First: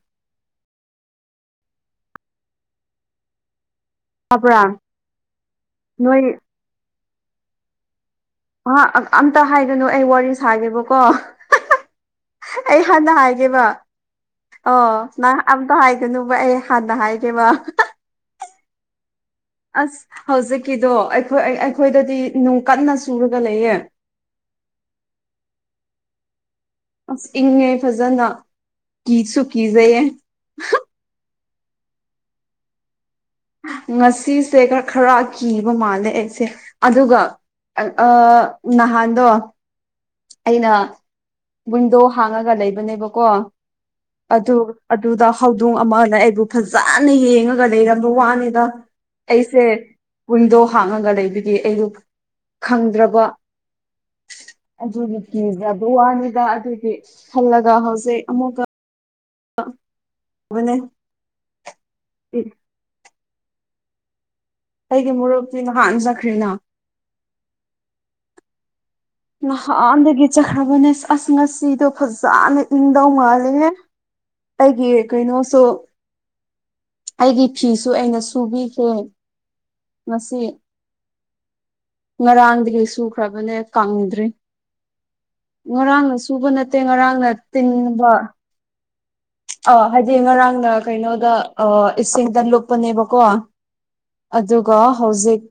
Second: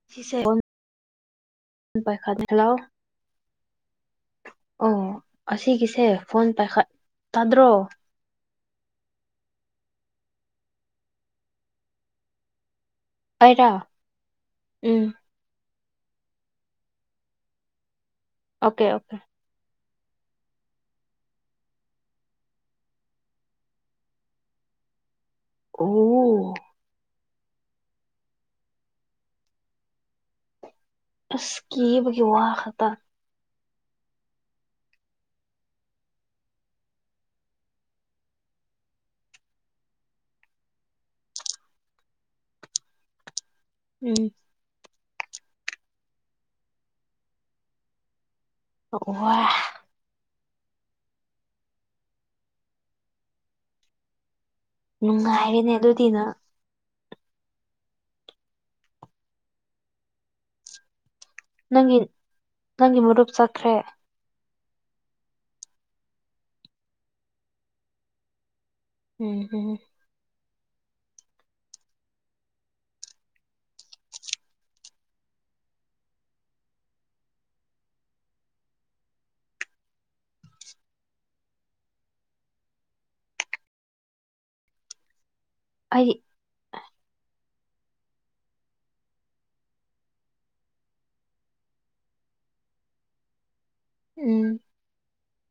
hello ꯇꯥꯕ꯭ꯔꯥ ꯑꯣ ꯑꯁꯤꯒꯤꯁꯦ ꯅꯣꯏ ꯐꯣꯟ ꯄꯥꯏꯈꯠ ꯇꯥꯗ꯭ꯔꯣ ꯑ ꯑꯝ ꯑꯝꯇ ꯍꯥꯏꯒꯅꯨ ꯑꯩ ꯋꯥꯔꯤ ꯁꯥꯒꯦꯕꯀꯣ ꯑꯩ ꯍꯟꯅ ꯍꯥꯏ ꯒ‌ꯦꯕ ꯑꯩꯔꯣ ꯑꯣ ꯎꯝ ꯅꯪ ꯑꯝꯇ ꯍꯥꯏꯒꯅꯨꯕ ꯑꯩ ꯍꯥꯟꯅ ꯍꯥꯏꯒꯦꯕ ꯑꯣꯀꯦ ꯑꯣꯀꯦ ꯑꯁ ꯍꯧꯖꯤꯛꯀꯤꯗꯣ ꯑꯩꯈꯣꯏ ꯑꯩꯈꯣꯏꯗꯗꯤ ꯅꯨꯡ ꯀꯟꯅ ꯁꯨꯔꯒ ꯂꯩꯌꯦ ꯑ‌ꯣ ꯑꯁ ꯏꯪꯉꯦ ꯐꯖꯅ ꯀꯤꯁꯨ ꯀꯤꯖꯩꯌꯦ ꯑꯁ ꯀꯤꯕꯒ‌ꯦ ꯋꯥ ꯈꯇꯥ ꯉꯁꯤꯁꯦ ꯈꯔ ꯀꯤꯕ ꯃꯥꯜꯂꯦ ꯑꯩꯁꯦ ꯑꯗꯨꯒ ꯑ ꯅꯍꯥꯟꯗꯣ ꯑꯩꯅ ꯋꯤꯟꯗꯣ ꯍꯥꯡꯉꯒ ꯂꯩꯕꯅꯦꯕꯀꯣ ꯎꯝ ꯑꯗꯨ ꯑꯗꯨꯗ ꯍꯧꯗꯣꯡ ꯑꯃꯅ ꯑꯩꯕꯨ ꯐꯖꯅ ꯌꯦꯡꯉꯒ ꯂꯩꯔꯝꯕ ꯋꯥꯅꯤꯗ ꯋꯥ ꯑꯩꯁꯦ ꯋꯤꯟꯗꯣ ꯍꯥꯡꯉꯒ ꯂꯩꯕꯤꯒ ꯑꯩꯗꯣ ꯈꯪꯗ꯭ꯔꯕ ꯑꯗꯨꯒꯤ ꯅꯨꯡꯉꯥꯏꯔꯦꯅꯦ ꯀꯤꯖꯕ ꯑꯗꯨꯗꯤ ꯅꯪ ꯋꯥꯅꯤꯗ ꯑꯗꯨꯒꯤ ꯈꯜꯂꯒ ꯍꯧꯖꯤꯛ ꯑꯃꯨꯛꯀ [unintelligible] ꯅꯪꯒꯤ ꯅꯪꯒꯤ ꯃꯔꯨꯞ ꯆꯠꯈ꯭ꯔꯦ ꯑꯩꯒꯤ ꯃꯣꯔꯨꯞꯇꯤ ꯅꯍꯥꯟ ꯆꯠꯈ꯭ꯔ‌ꯦꯅ ꯎꯝ ꯎꯝ ꯅꯍꯥꯟꯗꯒꯤ ꯆꯠꯈ꯭ꯔꯕꯅꯦ ꯑꯁ ꯉꯥꯁꯤꯗꯣ ꯐꯖꯅ ꯏꯪꯗꯧ ꯃꯥꯥꯜꯂ‌ꯦꯍ‌‌ꯦ ꯑꯩꯒꯤ ꯀꯩꯅꯣꯁꯨ ꯑꯩꯒꯤ ꯐꯤꯁꯨ ꯑꯩꯅ ꯁꯨꯕꯤꯈ꯭ꯔꯦ ꯉꯁꯤ ꯉꯔꯥꯡꯗꯒꯤ ꯁꯨꯈ꯭ꯔꯕꯅꯦ ꯀꯪꯗ꯭ꯔꯤ ꯑꯩ ꯉꯔꯥꯡꯅ ꯁꯨꯕ ꯅꯠꯇꯦ ꯉꯔꯥꯡꯅ ꯇꯤꯡꯕ ꯑ ꯍꯥꯏꯗꯤ ꯉꯔꯥꯡꯅ ꯀꯩꯅꯣꯗ ꯑ ꯏꯁꯤꯡꯗ ꯂꯨꯞꯄꯅꯦꯕꯀꯣ ꯎꯝ ꯑꯗꯨꯒ ꯍꯧꯖꯤꯛ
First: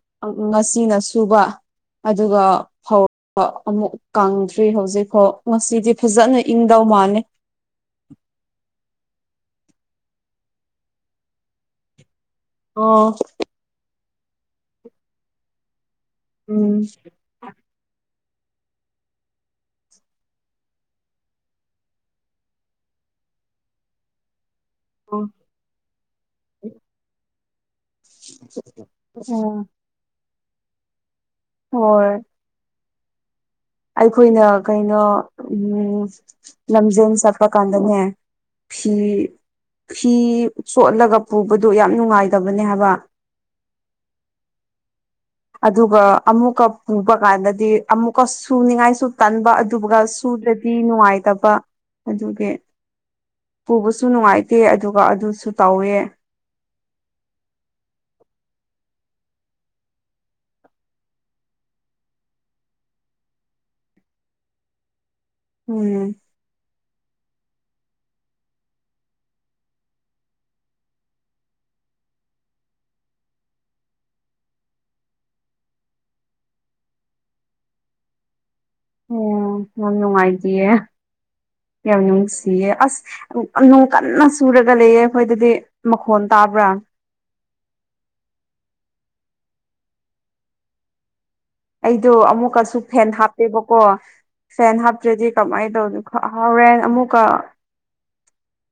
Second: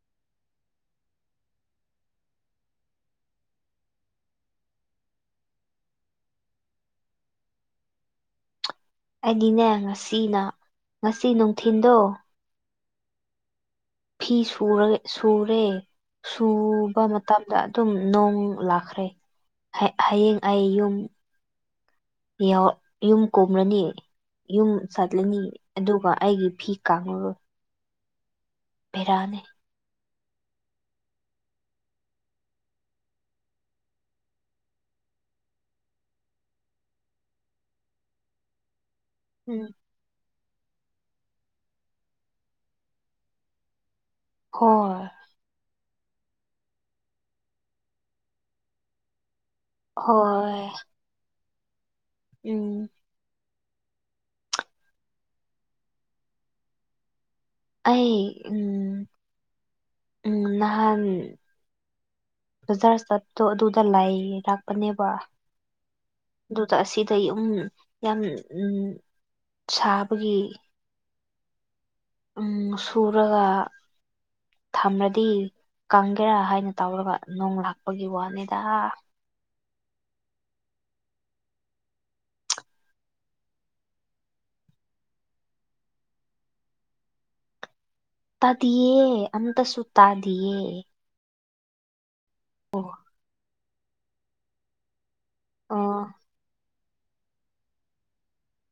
ꯉꯁꯤꯅ ꯁꯨꯕ ꯑꯗꯨꯒ ꯐꯧꯔꯛ ꯄ ꯑꯃꯨꯛ ꯀꯪꯗ꯭ꯔꯤ ꯍꯧꯖꯤꯛꯐꯥꯎ ꯉꯁꯤꯗꯤ ꯐꯖꯅ ꯏꯪꯗꯧ ꯃꯥꯜꯂ‌ꯦ ꯑꯩꯒꯤꯅꯦ ꯉꯁꯤꯅ ꯉꯁꯤ ꯅꯨꯡꯊꯤꯟꯗꯣ ꯑꯣ ꯐꯤ ꯁꯨꯔ ꯁꯨꯔꯦ ꯎꯝ ꯁꯨꯕ ꯇꯝꯗ ꯑꯗꯨꯝ ꯅꯣꯡ ꯂꯥꯛꯈ꯭ꯔꯦ ꯍꯌꯦꯡ ꯑꯩ ꯌꯨꯝ ꯌꯧ ꯌꯨꯝ ꯀꯨꯝ꯭ꯔꯅꯤ ꯌꯨꯝ ꯆꯠꯂꯤꯅꯤ ꯑꯗꯨꯒ ꯑꯩꯒꯤ ꯐꯤ ꯀꯪꯉꯔꯣꯏ ꯕꯦꯔꯥꯅꯤ ꯑꯣ ꯍꯣꯏ ꯑꯩꯈꯣꯏꯅ ꯀꯩꯅꯣ ꯎꯝ ꯂꯝꯖꯦꯟ ꯆꯠꯄ ꯀꯥꯟꯗꯅꯦ ꯐꯤ ꯎꯝ ꯐꯤ ꯆꯣꯠꯂꯒ ꯄꯨꯕꯗꯨ ꯌꯥꯝ ꯅꯨꯡꯉꯥꯏꯇꯕꯅꯦ ꯍꯥꯏꯕ ꯍꯣꯏ ꯑꯗꯨꯒ ꯑꯃꯨꯛꯀ ꯄꯨꯕ ꯀꯥꯟꯗꯗꯤ ꯑꯃꯨꯛꯀ ꯁꯨꯅꯤꯡꯉꯥꯏꯁꯨ ꯇꯟꯕ ꯑꯗꯨꯕꯨꯒ ꯍꯣꯏ ꯁꯨꯗ꯭ꯔꯗꯤ ꯅꯨꯡꯉꯥꯏꯇꯕ ꯑꯗꯨꯒꯤ ꯎꯝ ꯄꯨꯕꯁꯨ ꯅꯨꯡꯉꯥꯏꯇꯦ ꯑꯗꯨꯒ ꯑꯗꯨꯁꯨ ꯇꯧꯋꯦ ꯑꯩ ꯎꯝ ꯎꯝ ꯅꯍꯥꯟ ꯕꯖꯥꯔ ꯆꯠꯇꯣ ꯑꯗꯨꯗ ꯂꯩ ꯂꯥꯛꯄꯅꯦꯕ ꯎꯝ ꯑꯗꯨꯗ ꯑꯁꯤꯗ ꯌꯨꯝ ꯌꯥꯝ ꯁꯥꯕꯒꯤ ꯎꯝ ꯁꯨꯔꯒ ꯊꯝꯂꯗꯤ ꯀꯪꯒꯦꯔꯥ ꯍꯥꯏꯅ ꯇꯧꯔꯒ ꯅꯣꯡ ꯂꯥꯛꯄꯒꯤ ꯋꯥꯅꯤꯗ ꯑꯣ ꯌꯥꯝ ꯅꯨꯡꯉꯥꯏꯇꯤꯌꯦ ꯌꯥꯝ ꯅꯨꯡꯁꯤꯌꯦ ꯑꯁ ꯅꯨꯡ ꯀꯟꯅ ꯆꯨꯔꯒ ꯂꯩꯌꯦ ꯑꯩꯈꯣꯏꯗꯗꯤ ꯃꯈꯣꯟ ꯇꯥꯕ꯭ꯔꯥ ꯇꯥꯗꯤꯌꯦ ꯑꯝꯇꯁꯨꯨ ꯇꯥꯗꯤꯌꯦ ꯑꯩꯗꯣ ꯑꯃꯨꯛꯀꯁꯨ ꯐꯦꯟ ꯍꯥꯞꯄꯦꯕꯀꯣ ꯐꯦꯟ ꯍꯥꯞꯇ꯭ꯔꯗꯤ ꯀꯃꯥꯏꯅ ꯇꯧꯅꯣ ꯑꯣ ꯈ ꯍꯥꯎꯔꯦꯟ ꯑꯃꯨꯛꯀ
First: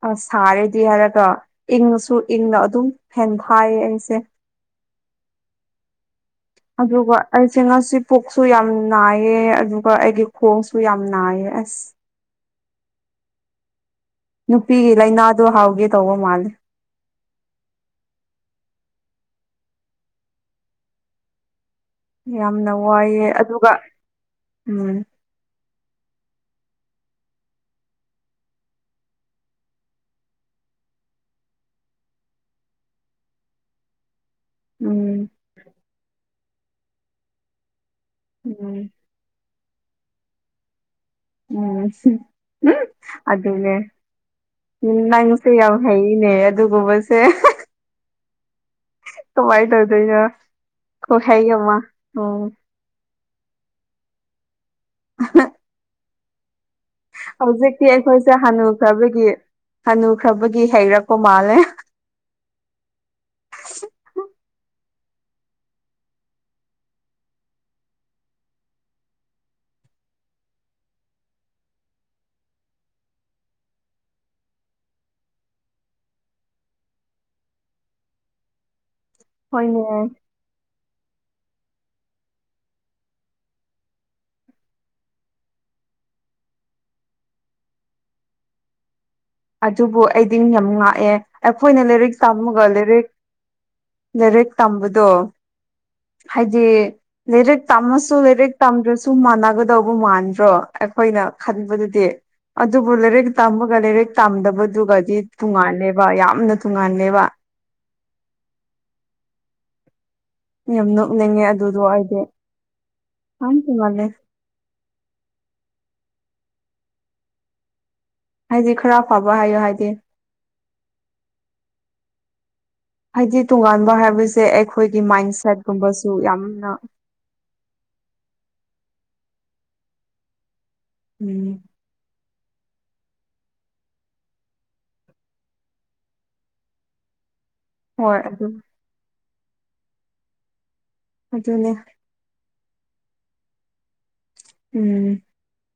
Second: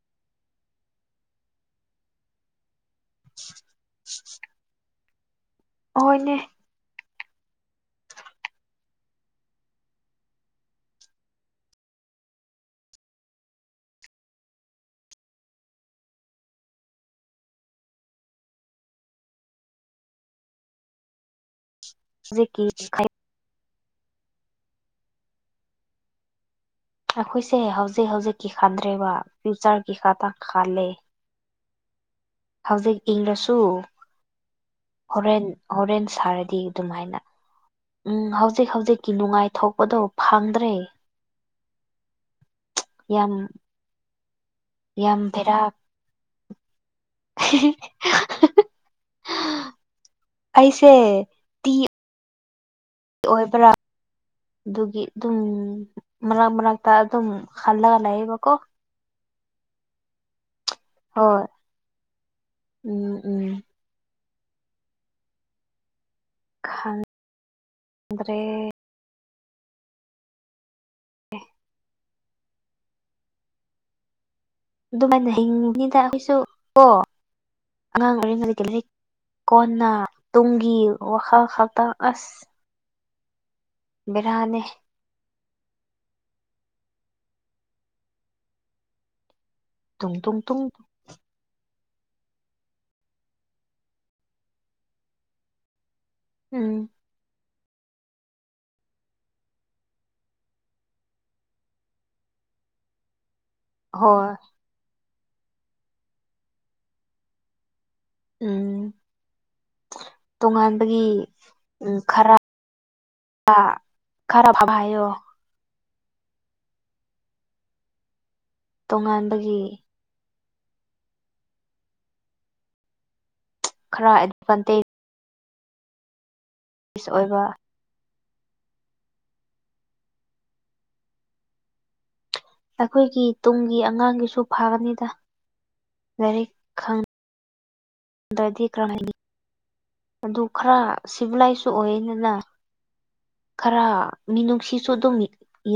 ꯑ ꯁꯥꯔꯦꯗꯤ ꯍꯥꯏꯔꯒ ꯏꯪꯁꯨ ꯏꯪꯅ ꯑꯗꯨꯝ ꯍꯦꯟ ꯊꯥꯏꯌꯦ ꯑꯩꯁꯦ ꯍꯣꯏ ꯅꯦ ꯑꯗꯨꯒ ꯑꯩꯁꯦ ꯉꯁꯤ ꯄꯨꯛꯁꯨ ꯌꯥꯝ ꯅꯥꯏꯌꯦ ꯑꯗꯨꯒ ꯑꯩꯒꯤ ꯈꯣꯡꯁꯨ ꯌꯥꯝ ꯅꯥꯏꯌꯦ ꯑꯁ ꯅꯨꯄꯤꯒꯤ ꯂꯥꯏꯅꯥꯗꯣ ꯍꯥꯎꯒꯦ ꯇꯧꯕ ꯃꯥꯜꯂꯦ ꯍꯧꯖꯤꯛꯀꯤ ꯌꯥꯝꯅ ꯋꯥꯏꯑꯦ ꯑꯗꯨꯒ ꯎꯝ ꯑꯩꯈꯣꯏꯁꯦ ꯍꯧꯖꯤꯛ ꯍꯧꯖꯤꯛꯀꯤ ꯈꯟꯗ꯭ꯔꯦꯕ ꯏꯟꯆꯥꯔꯀꯤ ꯈꯛꯇꯪ ꯈꯜꯂꯦ ꯍꯧꯖꯤꯛ ꯏꯔꯁꯨ ꯎꯝ ꯍꯣꯔꯦꯟ ꯍꯣꯔꯦꯟ ꯁꯥꯔꯗꯤ ꯑꯗꯨꯃꯥꯏꯅ ꯎꯝ ꯍꯧꯖꯤꯛ ꯍꯧꯖꯤꯛ ꯀꯤ ꯅꯨꯡꯉꯥꯏꯊꯣꯛꯄꯗꫭ ꯐꯪꯗ꯭ꯔꯦ ꯎꯝ ꯍꯝ ꯍꯝ ꯌꯥꯝ ꯑꯗꯨꯅꯦ ꯎꯝ ꯌꯥꯝ ꯅꯪꯁꯦ ꯕꯦꯔꯥ ꯌꯥꯝ ꯍꯩꯅꯦ ꯑꯗꯨꯒꯨꯝꯕꯁꯦ ꯎ [unintelligible] [unintelligible] ꯀꯃꯥꯏ ꯇꯧꯗꫭꯏꯅꫭ ꯑꯩꯁꯦ ꯈꯨꯍꯩ ꯑꯃ ꯎꯝ ꯑꯣꯏꯕ꯭ꯔꯥ ꯑꯗꯨꯒꯤ ꯑꯗꯨꯝ ꯃꯔꯛ ꯃꯔꯛ ꯇ ꯑꯗꯨꯝ ꯈꯜꯂꯒ ꯂꯩꯑꯦꯕꯀꯣ ꯈ꯭ꯔꯕꯒꯤ ꯍꯅꯨ ꯈ꯭ꯔꯕꯒꯤ ꯍꯩꯔꯛ ꯍꯣꯏ ꯎꯝ ꯎꯝ ꯈꯡ ꯗ꯭ꯔꯦ ꯑꯦ ꯑꯗꯨꯃꯥꯏꯅ ꯍꯤꯡꯅꯤꯗ ꯑꯩꯈꯣꯏꯁꯨ ꯀꯣ ꯑꯉꯥꯡ ꯑꯣꯏꯔꯤꯉꯩꯗ ꯂꯩ ꯍꯣꯏꯅꯦ ꯀꫭꯟꯅ ꯇꯨꯡꯒꯤ ꯋꯥꯈꯜ ꯈꯛꯇꯡ ꯑꯁ ꯕꯦꯔꯥꯅꯦ ꯑꯗꯨꯕꯨ ꯇꯨꯡ ꯑꯩꯗꯤ ꯇꯨꯡ ꯇꯨꯡ ꯃꯤꯌꯥꯝ ꯉꯥꯛꯑꯦ ꯑꯩꯈꯣꯏꯅ ꯂꯥꯏꯔꯤꯛ ꯇꯝꯃꯒ ꯂꯥꯏꯔꯤꯛ ꯂꯥꯏꯔꯤꯛ ꯇꯝꯕꯗꯣ ꯍꯥꯏꯗꯤ ꯎꯝ ꯂꯥꯏꯔꯤꯛ ꯇꯝꯃꯁꯨ ꯂꯥꯏꯔꯤꯛ ꯇꯝꯗ꯭ꯔꯁꯨ ꯃꯥꯟꯅꯒꯗꯧꯕ ꯃꯥꯟꯗ꯭ꯔꯣ ꯑꯩꯈꯣꯏꯅ ꯈꯟꯕꯗꯗꯤ ꯑꯗꯨꯕꯨ ꯂꯩꯔꯤꯛ ꯇꯝꯕꯒ ꯂꯩꯔꯤꯛ ꯍꯣꯏ ꯗꯨꯒꯗꯤ ꯇꯣꯉꯥꯟꯂꯦꯕ ꯌꯥꯝꯅ ꯇꫭꯉꯥꯟꯂꯦꯕ ꯎꯝ ꯌꯥꯝ ꯇꯣꯉꯥꯟꯕꯒꯤ ꯅꯣꯛꯅꯤꯡꯉꯦ ꯑꯗꯨꯗꯣ ꯍꯝ ꯑꯩꯗꯤ ꯈꯔ ꯌꯥꯝ ꯇꯣꯡꯉꯥꯜꯂꯦ ꯈꯔ ꯍꯥꯚꯥ ꯍꯥꯏꯌꫭ ꯍꯥꯏꯗꯤ ꯈꯔ ꯐꯕ ꯇꯣꯉꯥꯟꯕꯒꯤ ꯍꯥꯏꯌꯣ ꯍꯥꯏꯗꯤ ꯍꯥꯏꯗꯤ ꯇꯣꯉꯥꯟꯕ ꯈꯔ ꯍꯥꯏꯕꯁꯦ ꯑꯦꯗꯚꯥꯟꯇꯦꯖ ꯑꯩꯈꯣꯏꯒꯤ ꯃꯥꯏꯟ ꯁꯦꯠꯀꯨꯝꯕꯁꯨ ꯌꯥꯝꯅ ꯄꯤꯁ ꯑꯣꯏꯕ ꯎꯝ ꯑꯩꯈꯣꯏꯒꯤ ꯇꯨꯡꯒꯤ ꯑꯉꯥꯡꯒꯤꯁꯨ ꯐꯥꯒꯅꯤꯗ ꯂꯥꯏꯔꯤꯛ ꯈꯡ ꯍꯣꯏ ꯑꯗꯨ ꯈꯔ ꯍꯥꯏꯅꯤ ꯑꯗꯨ ꯈꯔ ꯁꯤꯚꯤꯂꯥꯏꯁ ꯑꯗꯨꯅꯦ ꯑꯣꯏ ꯗꯅ ꯈꯔ ꯃꯤꯅꯨꯡꯁꯤꯁꯨ ꯑꯗꯨꯝ ꯎꯝ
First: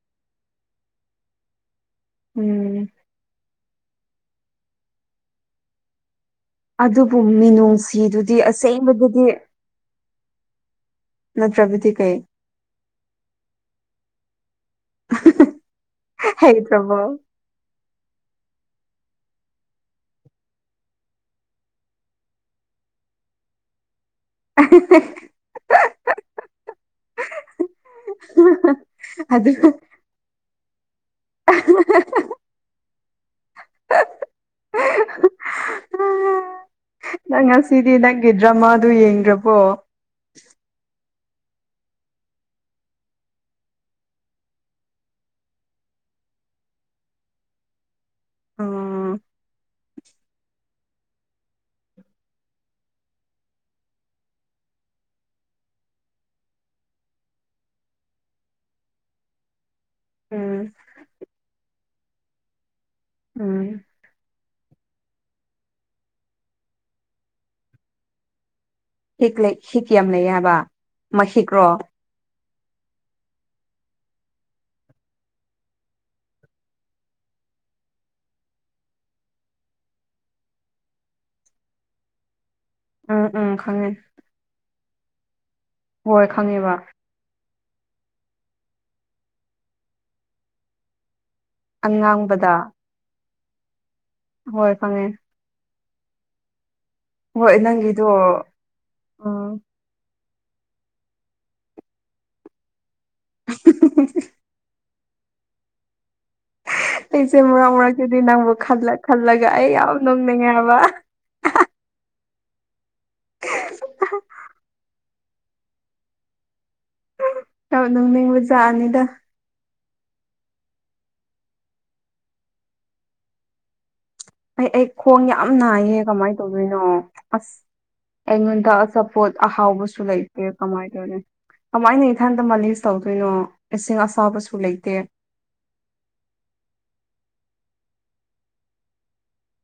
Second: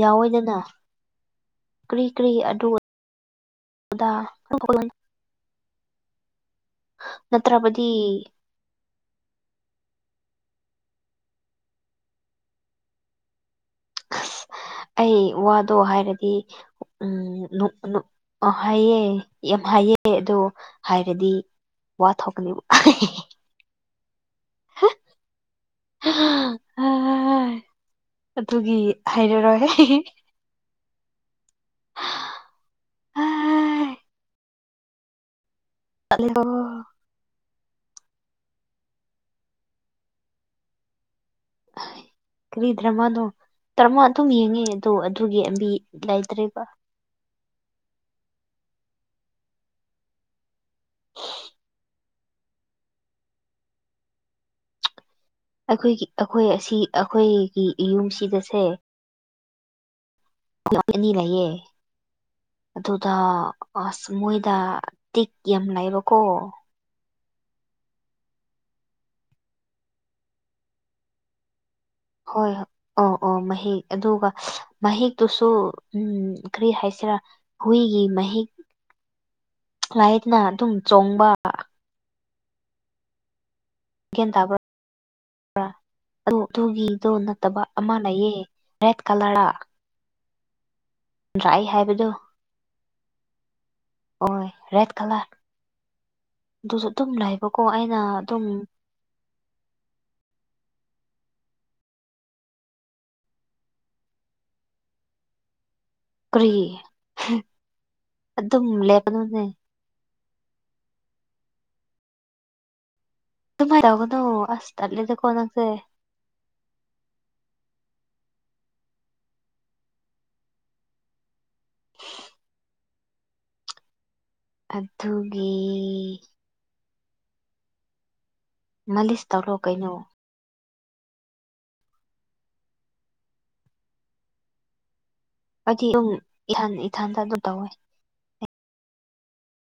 ꯌꯥꯎꯏꯗꯅ ꯀ꯭ꯔꯤ ꯀ꯭ꯔꯤ ꯑꯗꯨ ꯎꯝ ꯑꯣꯗ [unintelligible] ꯑꯗꯨꯕꯨ ꯅꯠꯇ꯭ꯔꯕꯗꯤ ꯃꯤꯅꯨꯡꯁꯤꯗꯨꯗꯤ ꯑꯁꯦꯡꯕꯗꯗꯤ ꯅꯠꯇ꯭ꯔꯕꯗꯤ ꯀꯩ ꯑꯁ ꯑꯩ ꯋꯥꯗꯣ ꯍꯥꯏꯔꯗꯤ ꯍꯩꯇ꯭ꯔꯕꯣ ꯎꯝ ꯅꯨꯛ ꯅꯨꯛ ꯑ ꯍꯥꯏꯑꯦ ꯌꯥꯝ ꯍꯥꯏꯑꯦ ꯑꯗꯣ ꯍꯥꯏꯔꯗꯤ ꯋꯥ ꯊꯣꯛꯀꯅꯦꯕ ꯑꯍꯥ ꯍꯥ ꯍꯥꯏ ꯑꯗꯨꯒꯤ ꯑꯗꯨ ꯍꯥꯏꯔꯔꯣꯏ ꯑꯩ [unintelligible] ꯍꯥꯏ ꯇꯠꯂꯦꯍꯣ ꯅꯪ ꯉꯁꯤꯗꯤ ꯅꯪꯒꯤ ꯗ꯭ꯔꯃꯥꯗꯨ ꯌꯦꯡꯗ꯭ꯔꯕꯣ ꯑꯥꯏ ꯀꯔꯤ ꯗ꯭ꯔꯃꯥꯅꫭ ꯇ꯭ꯔꯃꯥ ꯑꯗꯨꯝ ꯌꯦꯡꯉꯦ ꯑꯗꯣ ꯑꯗꯨꯒꯤ ꯑꯦꯝꯕꯤ ꯂꯩꯇ꯭ꯔꯦꯕ ꯑꯣ [unintelligible] ꯑꯩꯈꯣꯏꯒꯤ ꯑꯩꯈꯣꯏ ꯑꯁꯤ ꯑꯩꯈꯣꯏꯒꯤ ꯏꯌꯨꯝꯁꯤꯗꯁꯦ ꯎꯝ ꯑꯅꯤ ꯂꯩꯌꯦ ꯑꯗꯨꯗ ꯎꯝ ꯑꯁ ꯃꯣꯏꯗ ꯇꯤꯛ ꯌꯥꯝ ꯂꯩꯥꯕꯀꯣ ꯍꯤꯛ ꯂꯩ ꯍꯤꯛ ꯌꯥꯝ ꯂꯩ ꯍꯥꯏꯕ ꯃꯍꯤꯛꯔꯣ ꯍꯣꯏ ꯍꯣ ꯑꯣ ꯑꯣ ꯃꯍꯤꯛ ꯑꯗꯨꯒ ꯃꯍꯤꯛꯇꯨꯁꯨ ꯎꯝ ꯀꯔꯤ ꯍꯥꯏꯁꯤꯔꯥ ꯍꯨꯏꯒꯤ ꯃꯍꯤꯛ ꯂꯥꯏꯌꯦꯗꯅ ꯑꯗꯨꯝ ꯆꯣꯡꯕ ꯎꯝ ꯎꯝ ꯈꯪꯉꯦ ꯒ꯭ꯌꯥꯟ ꯇꯥꯕ꯭ꯔꯥ ꯔꯥ ꯍꯣꯏ ꯑꯗꯨ ꯈꯪꯉꯦꯕ ꯑꯗꯨꯒꯤꯗꯣ ꯅꯠꯇꯕ ꯑꯃ ꯂꯩꯌꯦ ꯔꯦꯠ ꯀꯂ꯭ꯔꯂ ꯑꯉꯥꯡꯕꯗ ꯑꯣꯏ ꯍꯣꯏ ꯔꯦꯠ ꯈꯪꯉꯦ ꯀꯂ꯭ꯔ ꯑꯗꯨꯁꯨ ꯑꯗꯨꯝ ꯂꯩꯕꯀꯣ ꯑꯩꯅ ꯑꯗꯨꯝ ꯑꯣ ꯀꯔꯤ ꯑꯩꯁꯦ ꯃꯔꯛ ꯃꯔꯛꯇꯗꯤ ꯅꯪꯕꯨ ꯑꯗꯨꯝ ꯈꯜꯂ ꯂꯦꯞꯄꯅꯨꯅꯦ ꯈꯜꯂꯒ ꯑꯩ ꯌꯥꯝ ꯅꯣꯛꯅꯤꯡꯉꯦ ꯍꯥꯏꯕ ꯑꯗꯨꯨꯃꯥꯏ ꯇꯧꯒꯅꯨ ꯑꯁ ꯇꯟꯂꯤꯗꯀꯣ ꯅꯪꯁꯦ ꯌꯥꯝ ꯅꯣꯅꯤꯡꯕꯖꯥꯠꯅꯤꯗ ꯑꯩ ꯑꯩ ꯈꯣꯡ ꯑꯗꯨꯒꯤ ꯌꯥꯝ ꯅꯥꯏꯌꯦ ꯀꯃꯥꯏ ꯇꯧꯗꯣꯏꯅꯣ ꯑꯁ ꯑꯩꯉꯣꯟ ꯇ ꯃꯥꯂꯤꯁ ꯑꯆꯥꯄꯣꯠ ꯇꯧꯔꯣ ꯀꯩꯅꯣ ꯑꯍꯥꯎꯕꯁꯨ ꯂꯩ ꯑꯦ ꯀꯃꯥꯏ ꯇꯧꯗꯣꯏꯅꯤ ꯀꯃꯥꯏꯅ ꯏꯊꯟꯇ ꯃꯥꯂꯤꯁ ꯇꯧꯗꯣꯏꯅꯣ ꯏꯁꯤꯡ ꯑꯁꯥꯕꯁꯨ ꯂꯩꯇꯦ ꯍꯥꯏꯗꯤ ꯑꯗꯨꯝ ꯏꯊꯟ ꯏꯊꯟꯇ ꯑꯗꯨꯝ ꯇꯧꯋꯦ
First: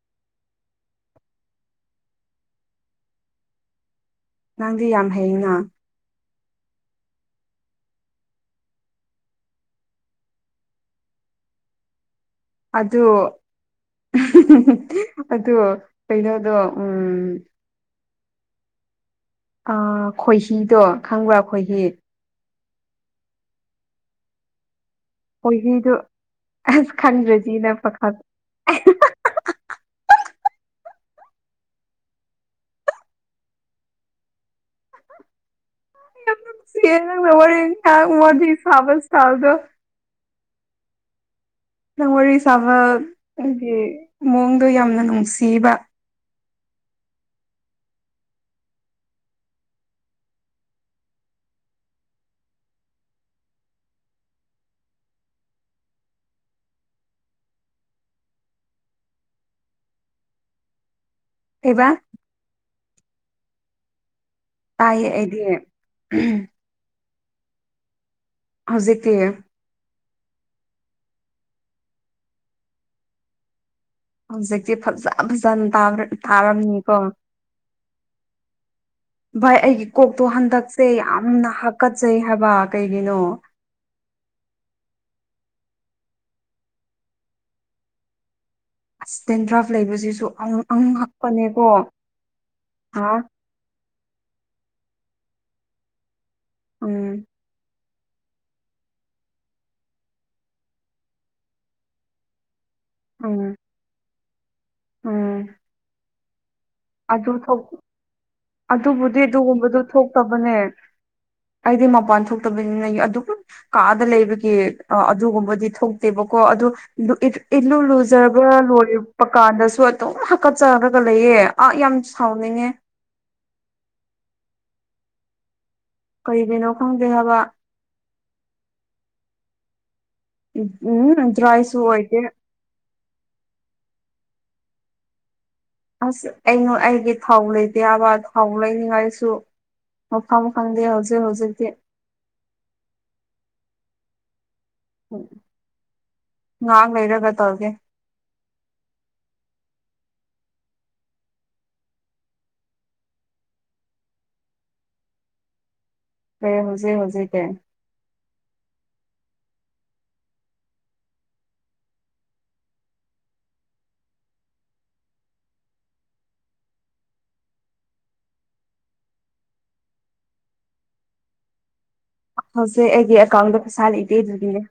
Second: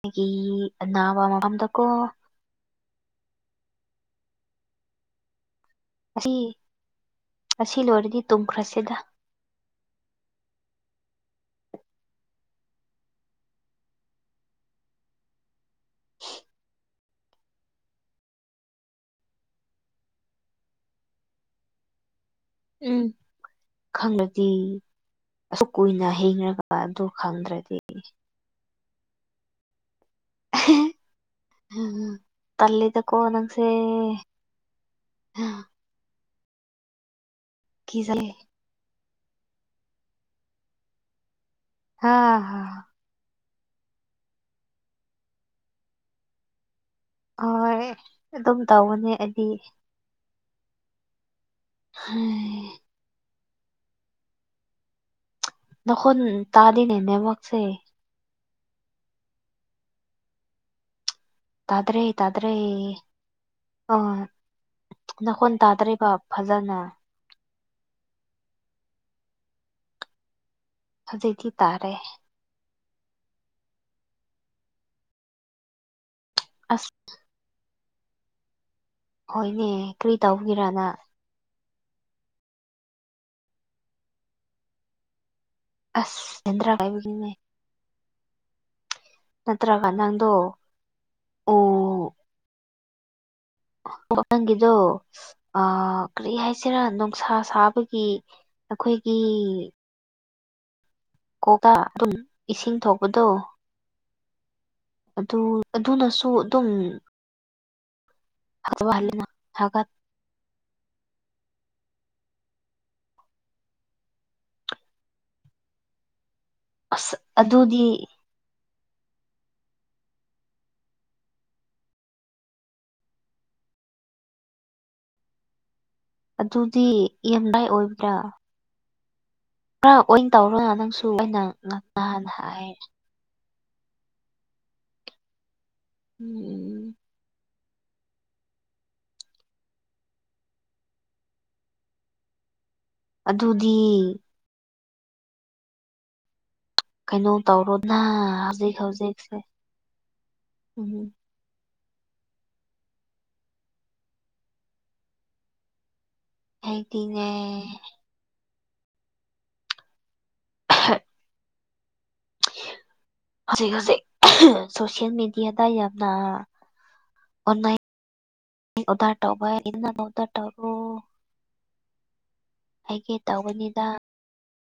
ꯑꯩꯒꯤ ꯑꯅꯥꯕ ꯃꯐꯝꯗꯀꯣ ꯅꯪꯗꯤ ꯌꯥꯝ ꯍꯩꯅꯥ ꯑꯁꯤ ꯑꯁꯤ ꯂꯣꯏꯔꯗꯤ ꯇꯨꯝꯈ꯭ꯔꯁꯤꯗ ꯑꯗꯨ ꯑꯗꯨ ꯀꯩꯅꯣꯗꯣ ꯎꯝ ꯑ ꯈꯣꯏꯍꯤꯗꯣ ꯈꯪꯕ꯭ꯔꯥ ꯈꯣꯏꯍꯤ ꯎꯝ ꯈꯪꯔꯗꯤ ꯑꯁꯨꯛ ꯈꯣꯏꯍꯤꯗꯣ ꯀꯨꯏꯅ ꯍꯤꯡꯔꯒ ꯑꯁ ꯑꯗꯨ ꯈꯪꯗ꯭ꯔꯗꯤ ꯅꯪ ꯄꯥꯈꯠ ꯇꯜꯂꯤꯗꯀꯣ ꯅꯪꯁꯦ ꯑ ꯌꯥꯝ ꯅꯨꯡꯁꯤꯌꯦ ꯅꯪꯅ ꯋꯥꯔꯤ ꯉꯥꯡ ꯀꯤꯖꯩ ꯋꯥꯔꯤ ꯁꯥꯕ ꯁꯥꯕꯗꯣ ꯍꯥ ꯅꯪ ꯋꯥꯔꯤ ꯁꯥꯕ ꯑꯩꯗꯤ ꯃꯑꯣꯡꯗꯣ ꯌꯥꯝꯅ ꯅꯨꯡꯁꯤꯕ ꯍꯣꯏ ꯑꯗꯨꯝ ꯇꯧꯕꯅꯦ ꯑꯩꯗꯤ ꯍꯥꯏ ꯅꯈꯣꯟ ꯇꯥꯗꯦꯅꯦ ꯅꯦꯠꯋꯥꯛꯁꯦ ꯀꯩꯕ ꯇꯥꯗ꯭ꯔꯦ ꯇꯥꯗ꯭ꯔꯦ ꯑꯣ ꯇꯥꯏꯌꯦ ꯑꯩꯗꯤ ꯅꯥꯈꯣꯟ ꯇꯥꯗ꯭ꯔꯦꯕ ꯐꯖꯅ ꯍꯧꯖꯤꯛꯇꯤ ꯍꯧꯖꯤꯛꯇꯤ ꯇꯥꯔꯦ ꯍꯧꯖꯤꯛꯇꯤ ꯐꯖ ꯐꯖꯅ ꯇꯥꯕ꯭ꯔꯠ ꯑꯁ ꯇꯥꯔꯝꯅꯤꯀꯣ ꯚꯥꯏ ꯍꯣꯏꯅꯦ ꯑꯩꯒꯤ ꯀꯔꯤ ꯀꯣꯛꯇꯣ ꯇꯧꯕꯒꯤꯔꯅ ꯍꯟꯗꯛꯁꯦ ꯌꯥꯝꯅ ꯍꯥꯒꯠꯆꯩ ꯍꯥꯏꯕ ꯀꯩꯒꯤꯅꯣ ꯑꯁ ꯆꯦꯗ꯭ꯔꯥ ꯀꯥꯏꯕꯒꯤꯅꯦ ꯑꯁ ꯇꯦꯟꯗ꯭ꯔꯥꯐ ꯅꯠꯇ꯭ꯔꯒ ꯂꯩꯕꯁꯤꯁꯨ ꯅꯪꯗꯣ ꯑꯉꯛ ꯑꯉꯛꯄꯅꯦꯀꯣ ꯑꯣ ꯍꯥ ꯅꯪꯒꯤꯗꯣ ꯑꯥ ꯀ꯭ꯔꯤ ꯍꯥꯏꯁꯤꯔꯥ ꯎꯝ ꯅꯨꯡꯁꯥ ꯁꯥꯕꯒꯤ ꯑꯩꯈꯣꯏꯒꯤ ꯀꯣꯛꯇꯥ ꯑꯗꯨꯝ ꯏꯁꯤꯡ ꯊꯣꯛꯄꯗꯣ ꯎꯝ ꯑꯗꯨ ꯑꯗꯨꯅꯁꯨ ꯑꯗꯨꯝ ꯑꯗꯨꯗꯣ ꯑꯗꯨꯕꯨꯗꯤ ꯍꯥꯒꯠꯍꯜꯂꯤꯅ ꯑꯗꯨꯒꯨꯝꯕꯗꯨ ꯍꯥꯒꯠ ꯊꯣꯛꯇꯕꯅꯦ ꯑꯩꯗꯤ ꯃꯄꯥꯟ ꯊꯣꯛꯇꯕꯅꯤꯅ ꯑꯗꯨ ꯀꯥꯗ ꯂꯩꯕꯒꯤ ꯑ ꯑꯗꯨꯒꯨꯝꯕꯗꯤ ꯊꯣꯛꯇꯦꯕꯀꯣ ꯑꯗꯨ ꯑꯁ ꯏꯂꯨ ꯑꯗꯨꯗꯤ ꯂꯨꯖ ꯂꯣꯏꯔꯛꯄ ꯀꯥꯟꯗꯁꯨ ꯑꯗꯨꯝ ꯍꯥꯀꯠꯆꯔꯒ ꯂꯩꯌꯦꯦ ꯑꯥ ꯌꯥꯝ ꯁꯥꯎꯅꯤꯡꯉꯦ ꯀꯔꯤꯒꯤꯅꯣ ꯑꯗꯨꯗꯤ ꯈꯪꯗꯦ ꯍꯥꯏꯕ ꯏꯔꯝꯗꯥꯏ ꯑꯣꯏꯕ꯭ꯔꯥ ꯈꯔ ꯑꯣꯏꯅ ꯇꯧꯔꯣ ꯅꯪꯁꯨ ꯑ ꯎꯝ ꯉꯅ ꯗ꯭ꯔꯥꯏꯁꯨ ꯑꯣꯏꯗꯦ ꯍꯥꯏꯦ ꯑꯁ ꯑꯩꯩꯅ ꯎꯝ ꯑꯩꯒꯤ ꯊꯥꯎ ꯂꯩꯇꯦ ꯌꯥꯕ ꯊꯥꯎ ꯂꯩꯅꯤꯡꯉꯥꯏꯁꯨ ꯃꯐꯝ ꯈꯪꯗꯦ ꯍꯧꯖꯤꯛ ꯍꯧꯖꯤꯛꯇꯤ ꯑꯗꯨꯗꯤ ꯎꯝ ꯀꯩꯅꯣ ꯇꯧꯒꯦ ꯇꯧꯔꯣ ꯅ ꯍꯧꯖꯤꯛ ꯍꯧꯖꯤꯛꯁꯦ ꯎꯝ ꯍ ꯍꯧꯖꯤꯛ ꯍꯧꯖꯤꯦ ꯍꯥꯏꯗꯤꯅꯦ ꯀꯦ ꯍ ꯍꯧꯖꯤꯛ ꯍꯧꯖꯤꯛ ꯁꯣꯁꯤꯜ ꯃꯦꯗꯤꯌꯥꯗ ꯌꯥꯝꯅ ꯑꯣ ꯑꯣꯗꯇꯕ ꯏ ꯅꯪ ꯑꯣꯗꯇꯧꯔ ꯍꯧꯖꯤꯛ ꯑꯩꯒꯤ ꯑꯦꯀꯥꯎꯟꯗ ꯇꯧꯕꯅꯤꯗ ꯄꯩꯁꯥ ꯂꯩꯇꯦ ꯑꯗꯨꯒꯤꯅꯦ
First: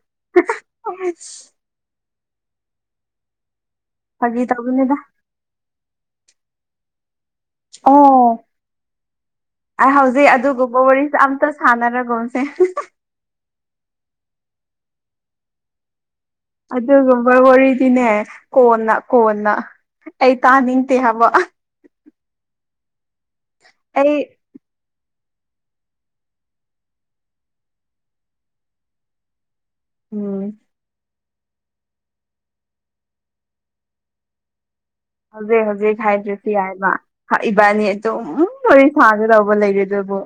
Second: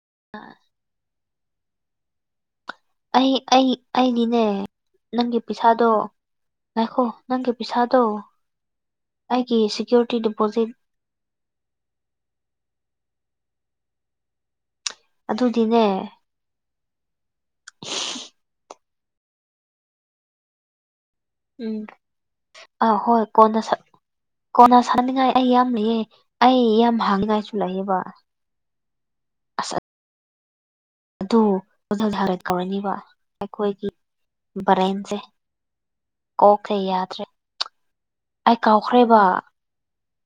ꯑꯩ ꯑꯩ ꯑꯩꯅꯤꯅꯦ ꯐꯥꯒꯤ ꯇꯧꯕꯅꯤꯗ ꯅꯪꯒꯤ ꯄꯩꯁꯥꯗꯣ ꯉꯥꯏꯈꯣ ꯅꯪꯒꯤ ꯄꯩꯁꯥꯗꯣ ꯑꯣ ꯑꯩꯒꯤ ꯑꯩ ꯁꯦꯀ꯭ꯌꯨꯔꯤꯇꯤ ꯍꯧꯖꯩ ꯗꯤꯄꯣꯖꯤꯠ ꯑꯗꯨꯒꯨꯝꯕ ꯋꯥꯔꯤꯁꯦ ꯑꯇ ꯊꯂ ꯔꯒꯣꯁꯦ ꯑꯗꯨꯗꯤꯅꯦ ꯑꯗꯨꯒꯨꯝꯕ ꯋꯥꯔꯤꯗꯤꯅꯦ ꯀꯣꯟꯅ ꯀꯣꯟꯅ ꯑꯩ ꯇꯥꯅꯤꯡꯗꯦ ꯍꯥꯏꯕ ꯎꯝ ꯑꯥ ꯍꯣꯏ ꯀꯣꯟꯅ ꯁꯛꯂ ꯑꯩ ꯀꯣꯟꯅ ꯁꯥꯟꯅꯅꯤꯡꯉꯥꯏ ꯑꯩ ꯌꯥꯝ ꯂꯩꯌꯦ ꯑꯩ ꯌꯥꯝ ꯍꯥꯡꯉꯥꯏꯁꯨ ꯂꯩꯌꯦꯕ ꯑꯁ ꯎꯝ ꯑꯗꯨ ꯑꯣꯙꯜ ꯊꯥꯔꯠ ꯀꯧꯔꯅꯤꯕ ꯑꯩꯈꯣꯏꯒꯤ ꯕꯔꯦꯟꯁꯦ ꯍꯧꯖꯤꯛ ꯍꯧꯖꯤꯛ ꯈꯥꯏꯗ꯭ꯔꯤꯁꯤ ꯀꯣꯛꯁꯦ ꯌꯥꯃ ꯌꯥꯗ꯭ꯔꯦ ꯏꯕꯥꯅꯤ ꯑꯗꯨꯝ ꯑꯩ ꯋꯥꯔꯤ ꯀꯥꯎꯈ꯭ꯔꯦꯕ ꯁꯥꯒꯗꯧꯕ ꯂꯩꯔꯦ ꯑꯗꯨꯕꯨ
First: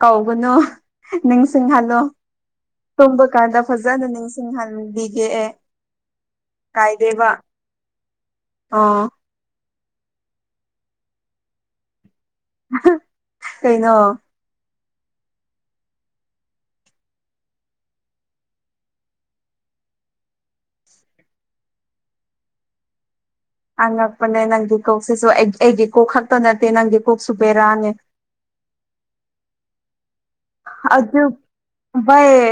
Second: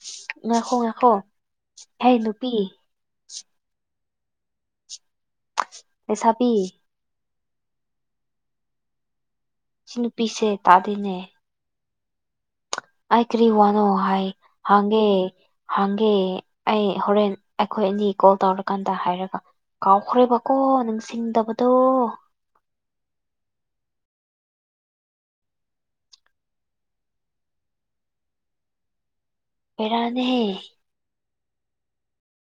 ꯀꯧꯕꯅꯨ ꯉꯥꯏꯈꯣ ꯉꯥꯏꯈꯣ ꯅꯤꯡꯁꯤꯡꯍꯜꯂꯣ ꯍꯦ ꯅꯨꯄꯤ ꯇꯨꯝꯕ ꯀꯥꯟꯗ ꯐꯖꯅ ꯅꯤꯡꯁꯤꯡꯍꯟꯕꯤꯒꯦ ꯑꯦ ꯑꯦꯁꯥꯕꯤꯤ ꯀꯥꯏꯗꯦꯕ ꯑꯣ ꯆꯅꯨ ꯄꯤꯁꯦ ꯇꯥꯗꯤꯅꯦ ꯑꯥꯏ ꯀꯔꯤ ꯋꯥꯅꯣ ꯀꯩꯅꯣ ꯍꯥꯏ ꯍꯥꯡꯒꯦ ꯍꯥꯡꯒꯦ ꯑꯩ ꯍꯣꯔꯦꯟ ꯑꯩꯈꯣꯏ ꯑꯅꯤ ꯀꯣꯜ ꯇꯧꯔꯀꯥꯟꯗ ꯍꯥꯏꯔꯒ ꯀꯥꯎꯈ꯭ꯔꯦꯕꯀꯣ ꯅꯤꯡꯁꯤꯡꯗꯕꯗꯣ ꯑꯉꯛꯄꯅꯦ ꯅꯪꯒꯤ ꯀꯣꯛꯁꯤꯁꯨ ꯑꯩ ꯑꯩꯒꯤ ꯀꯣꯛ ꯈꯛꯇ ꯅꯠꯇꯦ ꯅꯪꯒꯤ ꯀꯣꯛ ꯁꯨ ꯕꯦꯔꯥꯅꯦ ꯄꯦꯔꯅꯤ ꯑꯗꯨ ꯑꯗꯨ ꯣꯏ